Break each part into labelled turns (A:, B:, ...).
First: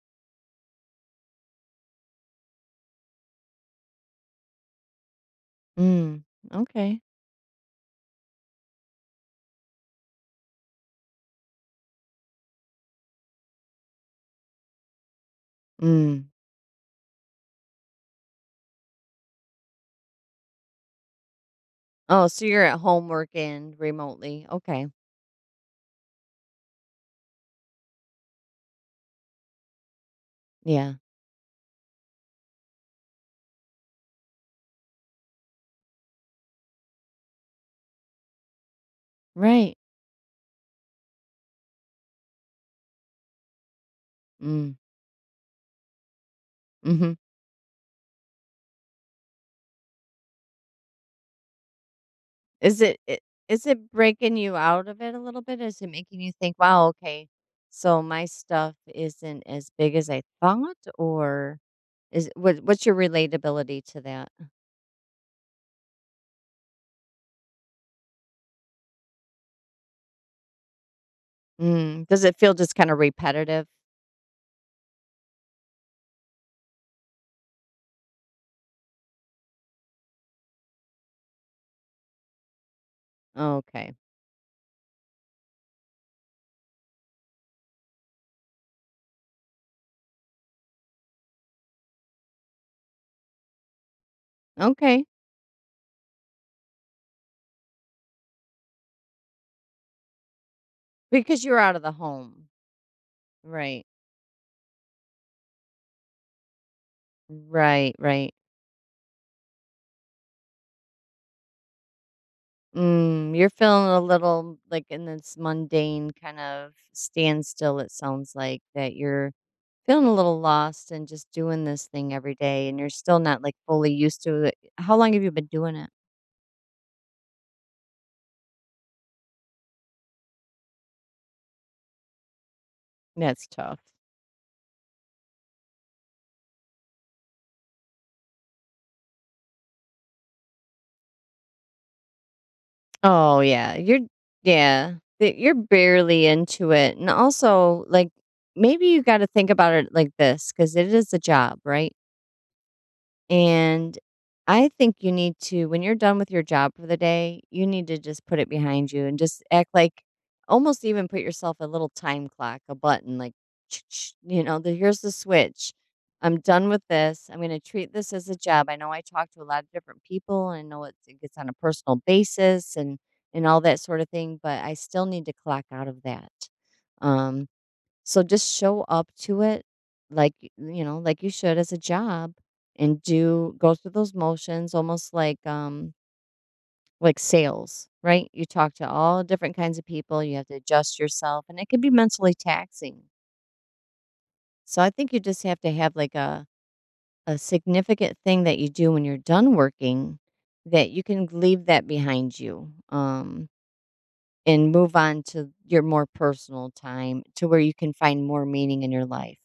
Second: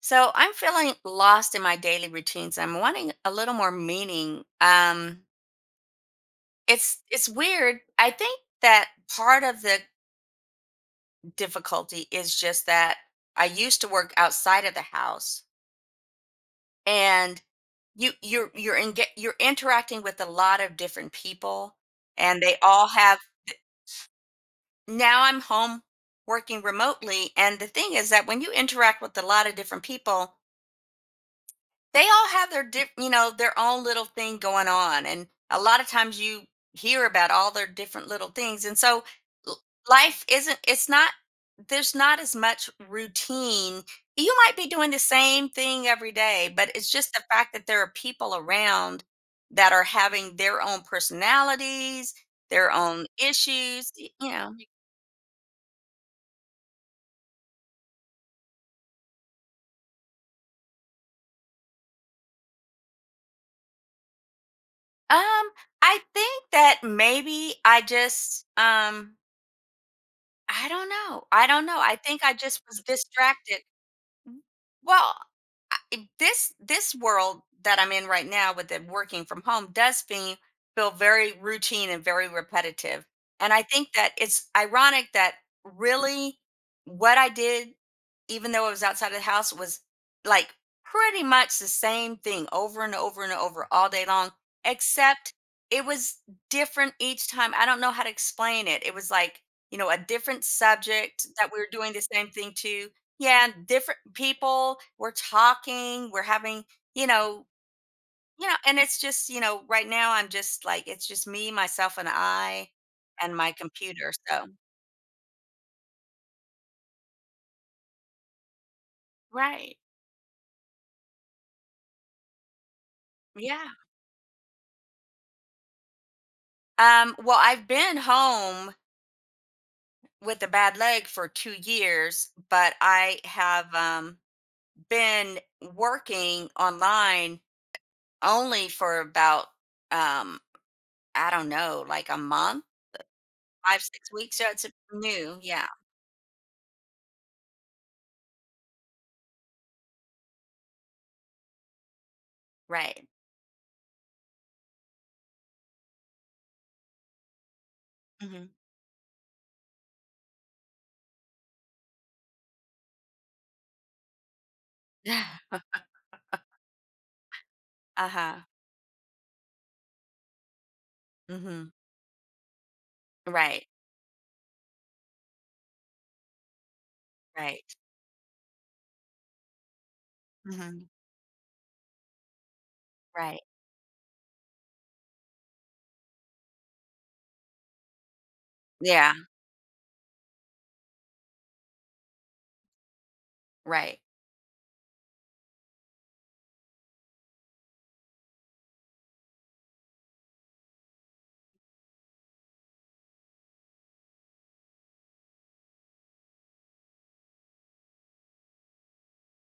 A: So I'm feeling lost in my daily routines. I'm wanting a little more meaning.
B: Mm,
A: It's
B: okay.
A: it's weird. I think that part of the difficulty is just that I used to work outside of the house,
B: Mm.
A: and you're interacting with a lot of different people,
B: Oh,
A: and
B: so
A: they
B: you're at
A: all
B: home
A: have.
B: working remotely. Okay.
A: Now I'm home working remotely, and the thing is that when you interact with a lot of different people,
B: Yeah.
A: they all have their their own little thing going on, and a lot of times you hear about all their different little things, and so l
B: Right.
A: life isn't, it's not, there's not as much routine. You might be
B: Mm.
A: doing the same thing every day, but it's just
B: Mhm.
A: the fact that there are people around that are having their own personalities, their
B: Is it,
A: own
B: it is it
A: issues, y you
B: breaking
A: know?
B: you out of it a little bit? Is it making you think, "Wow, okay. So my stuff isn't as big as I thought," or is what's your relatability to that?
A: Um, I think that maybe I just, I don't know. I don't know. I
B: Mm.
A: think
B: Does
A: I
B: it feel
A: just
B: just
A: was
B: kind of
A: distracted.
B: repetitive?
A: W- Well, I, it- this world that I'm in right now with the working from home does me feel very routine and very repetitive. And I think
B: Okay.
A: that it's ironic that really what I did, even though it was outside of the house, was like pretty much the same thing over and over and over all day long,
B: Okay.
A: except it was different each time. I don't know how to explain it. It was like, you know, a different subject
B: Because
A: that we
B: you're
A: were
B: out of the
A: doing the same
B: home.
A: thing to. Yeah,
B: Right.
A: different people. We're talking, we're having, you know,
B: Right, right.
A: and it's just, right now I'm just like, it's just me, myself, and I and
B: Mm, you're
A: my
B: feeling a
A: computer. So,
B: little like in this mundane kind of standstill, it sounds like that you're
A: right.
B: feeling a little lost and just doing this thing every day and you're still not like
A: Yeah.
B: fully used to it. How long have you been doing it?
A: Well, I've been home with a bad leg for 2 years, but I
B: That's
A: have
B: tough.
A: been working online only for about, um, I don't know, like a month,
B: Oh yeah,
A: five,
B: you're
A: 6 weeks. So it's
B: yeah, that
A: new.
B: you're
A: Yeah.
B: barely into it, and also like maybe you got to think about it like this because it is a job, right?
A: Right.
B: And I think you need to, when you're done with your job for the day, you need to just put
A: Hmm.
B: it behind you and just act like, almost even put yourself a little time clock, a button like, you know, the, here's the switch. I'm done with this. I'm going to treat
A: Uh
B: this as a
A: huh.
B: job. I know I talk to a lot of different people and I know it gets on a
A: Hmm.
B: personal basis, and, and all
A: Right.
B: that sort of thing, but I still need to clock out of that. Um,
A: Right.
B: so just show up to it like, y you
A: Hmm.
B: know, like you should as a job, and
A: Right.
B: do go through those motions almost like sales, right? You talk to
A: Yeah.
B: all different kinds of people, you have to adjust yourself, and it can be mentally taxing.
A: Right.
B: So I think you just have to have like a significant thing that you do when you're done working, that you can leave that behind you. Um, and move on to your more personal time to where you can find more meaning in your life,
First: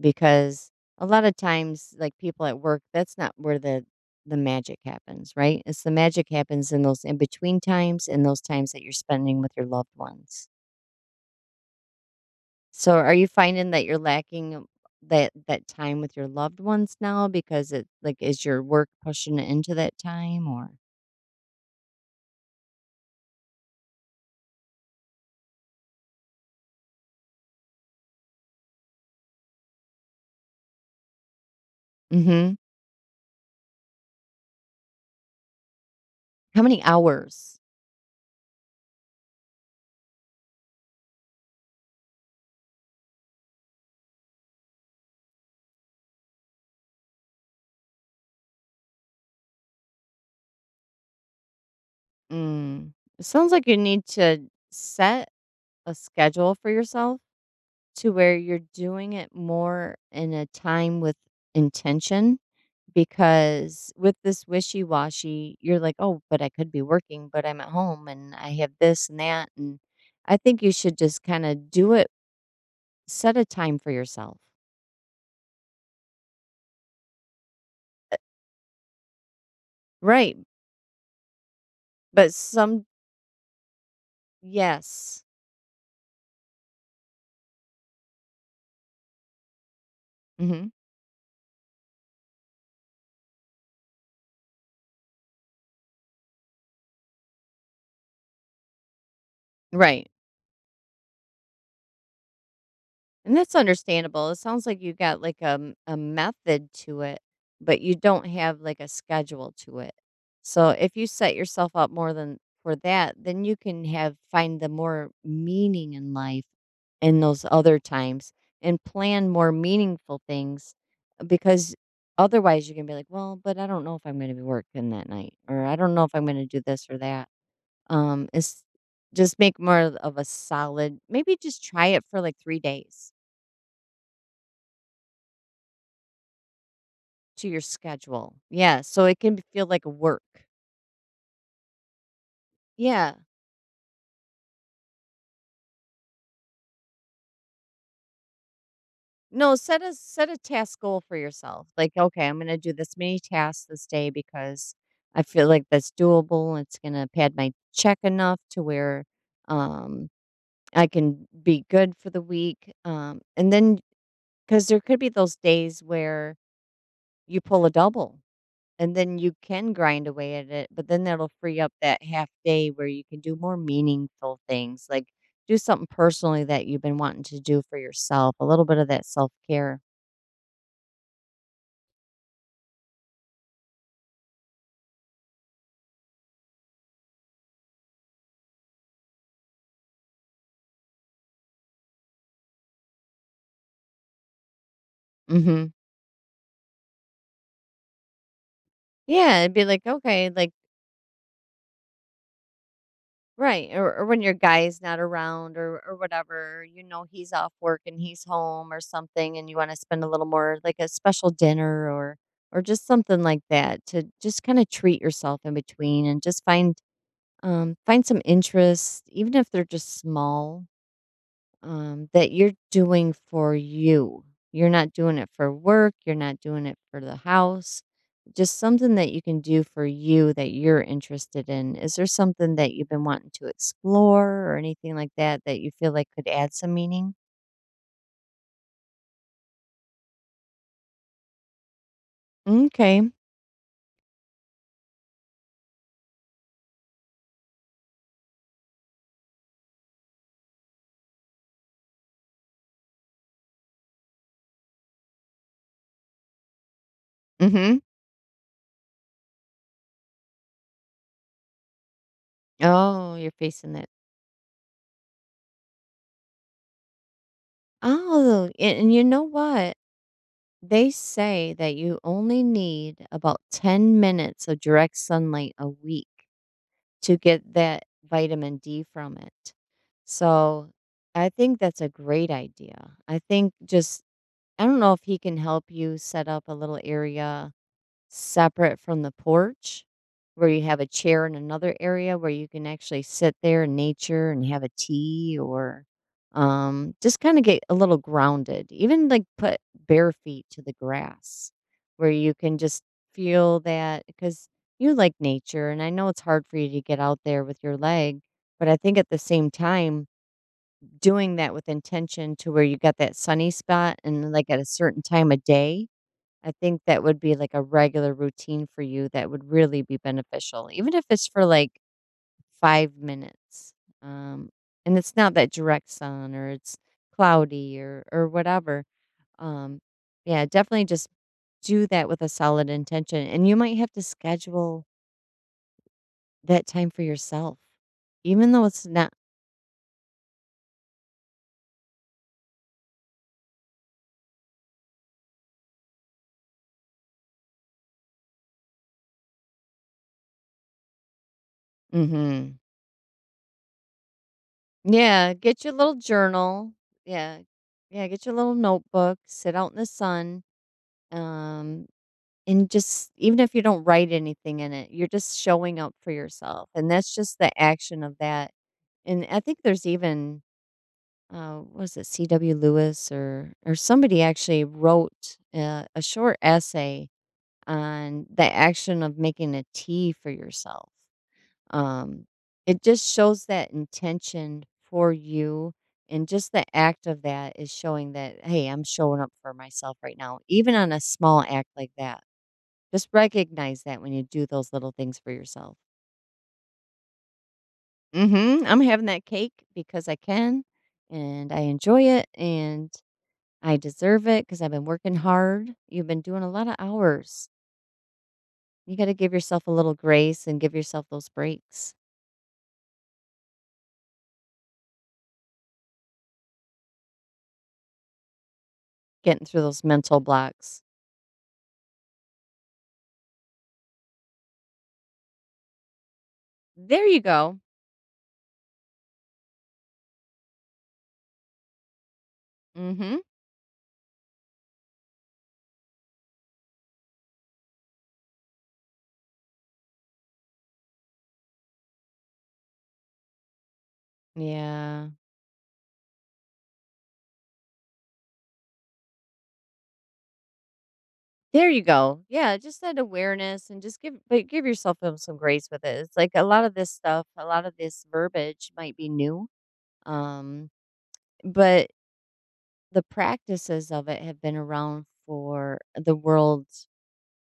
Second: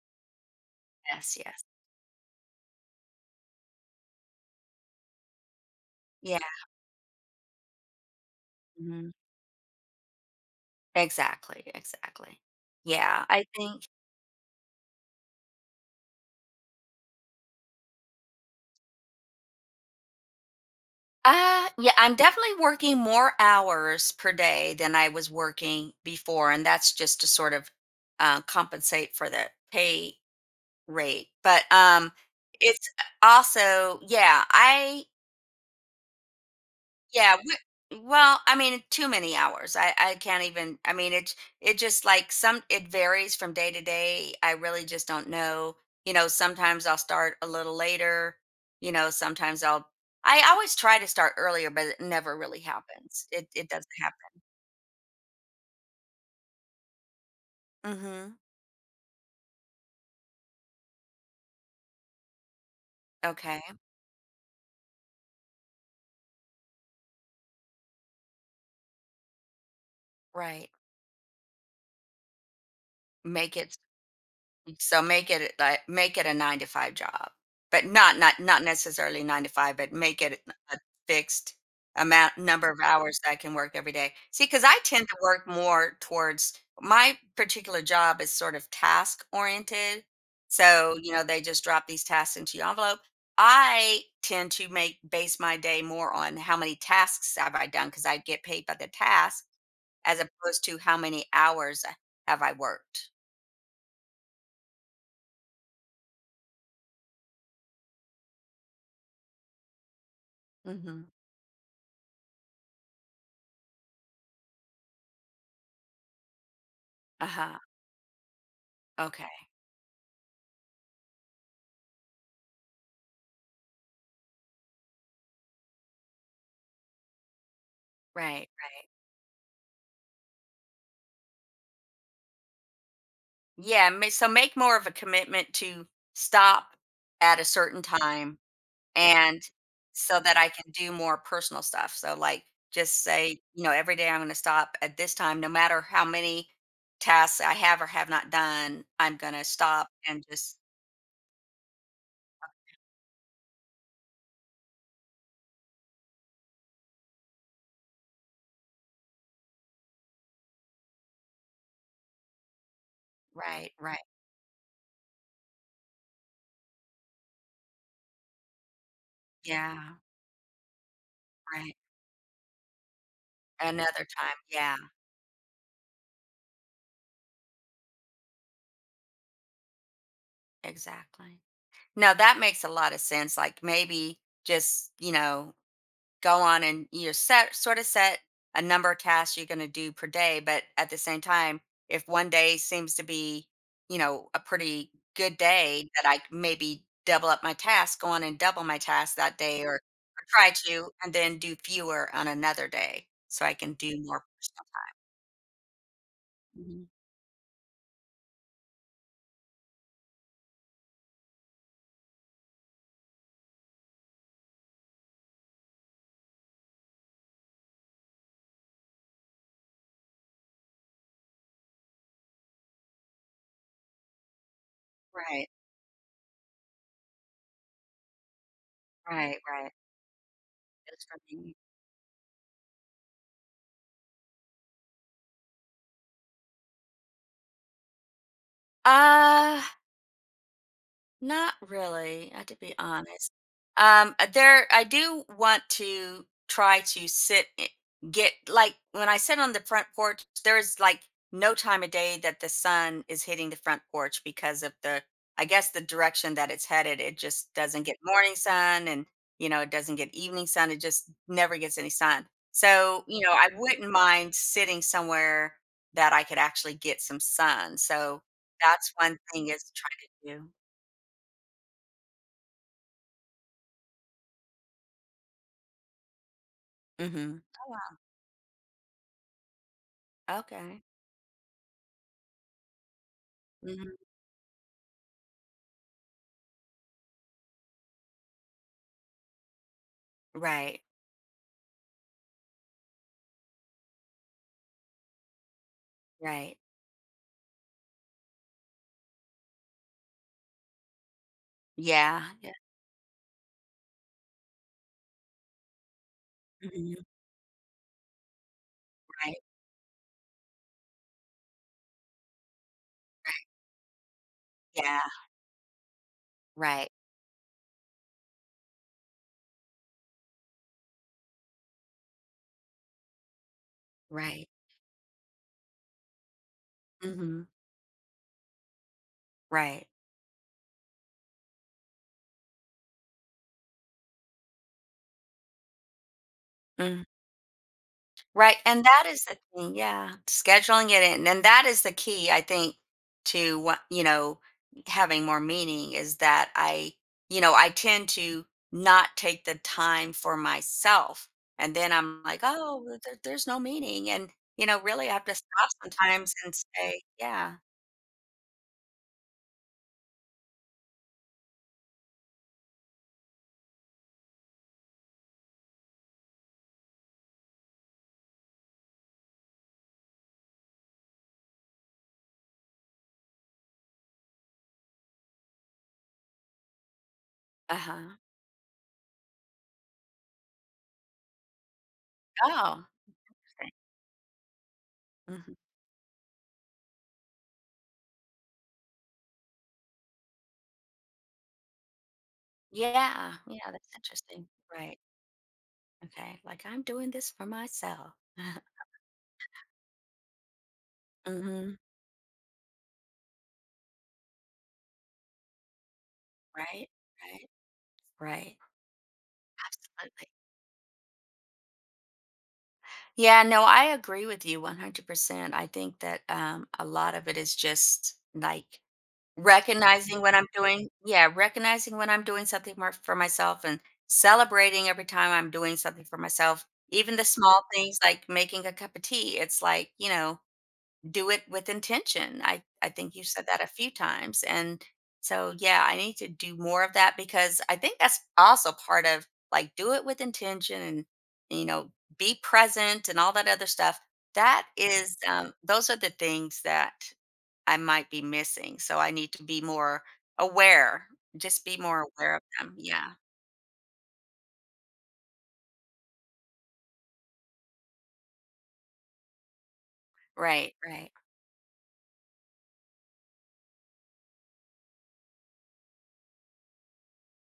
B: because a lot of
A: Yes. Yes.
B: times, like, people at work, that's not where the magic happens. Right, it's the magic
A: Yeah.
B: happens in those in between times and those times that you're
A: Hmm.
B: spending with your loved ones.
A: Exactly. Exactly.
B: So are
A: Yeah.
B: you
A: I
B: finding that
A: think
B: you're lacking that time with your loved ones now, because it, like, is your work pushing it into that time, or
A: Yeah, I'm definitely working more hours per day than I was working before, and that's just to sort of compensate for the pay rate. But
B: mhm.
A: it's also, yeah, I
B: How many
A: yeah, we
B: hours?
A: well, I mean, too many hours. I can't even. I mean, it just like some. It varies from day to day. I really just don't know. You know, sometimes I'll start a little later. You know, sometimes I'll. I always try to start earlier, but it never really
B: Mm, it
A: happens. It
B: sounds like
A: it
B: you
A: doesn't
B: need to
A: happen.
B: set a schedule for yourself, to
A: Mm-hmm.
B: where you're doing it more in a time with intention,
A: Okay.
B: because with this wishy-washy, you're like, oh, but I could be working, but I'm at home and I have this and that. And I think
A: Right.
B: you should just kind of do it, set a
A: Make
B: time
A: it
B: for yourself.
A: So make it like make it a 9 to 5 job, but not necessarily 9 to 5, but make
B: Right,
A: it a fixed
B: but
A: amount number of
B: some,
A: hours that I can work every day. See, because I tend to
B: yes.
A: work more towards, my particular job is sort of task oriented.
B: Hmm.
A: So, you know, they just drop these tasks into your envelope. I tend to make base my day more on how many tasks have I done because I get paid by the task
B: Right.
A: as opposed to how many hours have I worked.
B: And that's understandable. It sounds like you got like a method to it, but you don't have like a schedule to it. So if you
A: Mhm.
B: set yourself up more than for that, then you can have, find the more meaning in life in those
A: Uh-huh.
B: other times, and plan
A: Okay.
B: more meaningful things. Uh, because otherwise you can be like, well, but I don't know if I'm going to be working that night, or I don't know if I'm going to do this or that.
A: Right.
B: It's, just make more of a solid, maybe just try it for like three days.
A: So make more of a commitment to stop at a
B: To your
A: certain
B: schedule.
A: time
B: Yeah, so it can
A: and
B: feel like
A: so that
B: work.
A: I can do more personal stuff. So, like, just
B: Yeah.
A: say, you know, every day I'm going to stop at this time, no matter how many tasks I have or have not done, I'm going to
B: No, set
A: stop
B: a,
A: and
B: set a
A: just,
B: task goal for yourself. Like, okay, I'm gonna do this many tasks this day, because I feel like that's doable. It's gonna pad my check enough to where, um, I can be good for the week. Um, and
A: right,
B: then,
A: right.
B: because there could be those days where you pull a double. And then you can
A: Yeah.
B: grind away at it, but then that'll free up
A: Right.
B: that half day where you can do more
A: Another time.
B: meaningful
A: Yeah.
B: things, like do something personally that you've been wanting to do for yourself, a little bit of that self-care.
A: Exactly. No, that makes a lot of sense. Like, maybe just, you know, go on and you set a number of tasks you're going to do per day, but at the same time, if one day seems to be, you know, a pretty good
B: Mhm.
A: day, that I maybe double up my task, go on and double my task that
B: Yeah, it'd
A: day,
B: be
A: or
B: like, okay,
A: try
B: like,
A: to and then do fewer on another day so I
B: right,
A: can do
B: or when
A: more.
B: your guy's not around or whatever, you
A: Mhm.
B: know, he's off work and he's home or something and you want to spend a little more, like a special dinner, or just something like that to just kind of treat yourself in between, and just find, um, find some interests, even if they're just small, that you're doing for you. You're not doing it
A: right
B: for work, you're not doing it for the house. Just something that you can do
A: right.
B: for you that you're
A: That's for
B: interested
A: me.
B: in. Is there something that you've been wanting to explore or anything like that that you feel like could add some meaning?
A: uh Not really, I to be
B: Okay.
A: honest. There, I do want to try to sit, get like when I sit on the front porch, there's like no time of day that the sun is hitting the front porch because of the, I guess, the direction that it's headed. It just
B: Mm-hmm.
A: doesn't get morning sun and, you know, it doesn't get evening sun. It just never gets any sun. So,
B: Oh,
A: you
B: you're
A: know, I
B: facing that.
A: wouldn't mind sitting somewhere that I could actually get some sun. So
B: Oh,
A: that's
B: and you
A: one
B: know
A: thing is
B: what?
A: trying to do.
B: They say that you only need about 10 minutes of direct sunlight a week to
A: Mhm.
B: get that
A: Oh,
B: vitamin D from it.
A: wow.
B: So
A: Okay.
B: I think that's a great idea. I think
A: Mhm.
B: just, I don't know if he can help you set up a little area separate from the porch, where you have
A: Right,
B: a chair in another area where you can actually sit there in nature and have a tea, or
A: right.
B: just kind of get a little grounded. Even like put bare feet to the grass where
A: Yeah,
B: you
A: yeah.
B: can just feel that, because you like nature. And I know it's hard for you to get
A: Mhm.
B: out there with your leg, but I think at the
A: Right.
B: same time, doing that with intention to where you got that sunny spot, and like at a
A: Yeah.
B: certain time of day, I think
A: Right,
B: that would be like a regular routine for you that would really be beneficial, even if it's for like five minutes.
A: right.
B: Um, and it's not that direct sun, or it's
A: Mhm.
B: cloudy or whatever. Um,
A: Right.
B: yeah, definitely just do that with a solid intention, and you might have to schedule that time for
A: Mm.
B: yourself, even
A: Right,
B: though
A: and
B: it's
A: that
B: not.
A: is the thing, yeah, scheduling it in, and that is the key, I think, to, what you know, having more meaning is that I tend to not take the time for myself, and then I'm like,
B: Hmm.
A: "Oh, well, there's no meaning," and, you know, really I have
B: Yeah,
A: to
B: get
A: stop
B: your little
A: sometimes and
B: journal.
A: say,
B: Yeah,
A: yeah.
B: yeah, get your little notebook. Sit out in the sun. Um, And just even if you don't write anything in it, you're just showing up for yourself, and that's just the action of that. And I think there's even, was it C.W. Lewis or somebody, actually wrote a short essay
A: Uh-huh.
B: on the action of making a tea for yourself. Um, it
A: Oh,
B: just shows
A: okay.
B: that intention for
A: Mhm.
B: you, and just the act of that is showing that, hey, I'm showing up for myself right now, even on a small act like that. Just
A: Yeah, yeah,
B: recognize
A: that's
B: that when you do
A: interesting.
B: those little
A: Right.
B: things for yourself.
A: Okay. Like I'm doing this for myself.
B: Mhm, I'm having that cake. Because I can, and I
A: Mhm.
B: enjoy it, and I deserve it because 'cause I've been working hard. You've been doing a lot of
A: Right. Right.
B: hours.
A: Right.
B: You gotta give yourself a little
A: Absolutely.
B: grace and give yourself those breaks,
A: Yeah, no, I agree with you 100%. I think that a lot of it is just like
B: getting through those mental
A: recognizing when I'm
B: blocks.
A: doing, yeah, recognizing when I'm doing something more for myself and celebrating every time I'm doing something for myself.
B: There
A: Even
B: you
A: the
B: go.
A: small things like making a cup of tea. It's like, you know, do it with intention. I think
B: Mhm.
A: you said that a few times, and so yeah, I need to do more of that because I think that's also part of like do it with intention and, you know, be present and all that other stuff. That
B: Yeah.
A: is those are the things that I might be missing. So I need to be more aware. Just
B: There
A: be
B: you
A: more
B: go.
A: aware of
B: Yeah,
A: them.
B: just that
A: Yeah.
B: awareness and just give, but give yourself, some grace with it. It's like a lot of this stuff, a lot of this verbiage might be new, um,
A: Right, right.
B: but the practices of it have been around for the world,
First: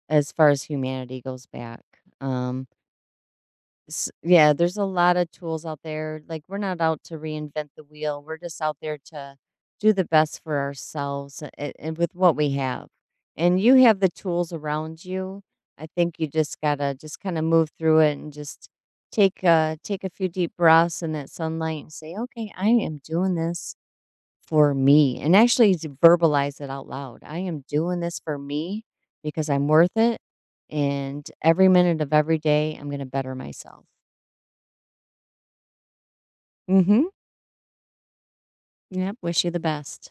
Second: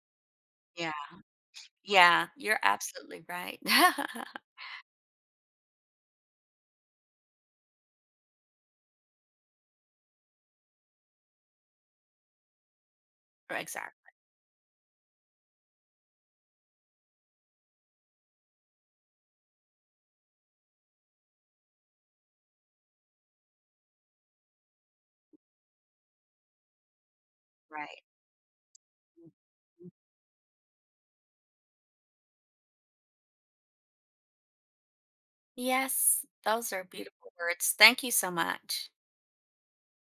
B: as far as
A: Yeah.
B: humanity goes back.
A: Yeah, you're
B: Um,
A: absolutely right.
B: s- yeah, there's a lot of tools out there. Like we're not out to reinvent the wheel. We're just out there to do the best for ourselves, and with what we have. And
A: Right,
B: you have the
A: exactly.
B: tools around you. I think you just gotta just kind of move through it and just take take a few deep breaths in that sunlight and say, okay, I am doing this for me, and actually to verbalize it out loud. I am doing
A: Right.
B: this for me because I'm worth it. And every minute of every day, I'm going to better myself.
A: Yes, those are
B: Mm hmm.
A: beautiful words. Thank you so much.
B: Yep. Wish you the best.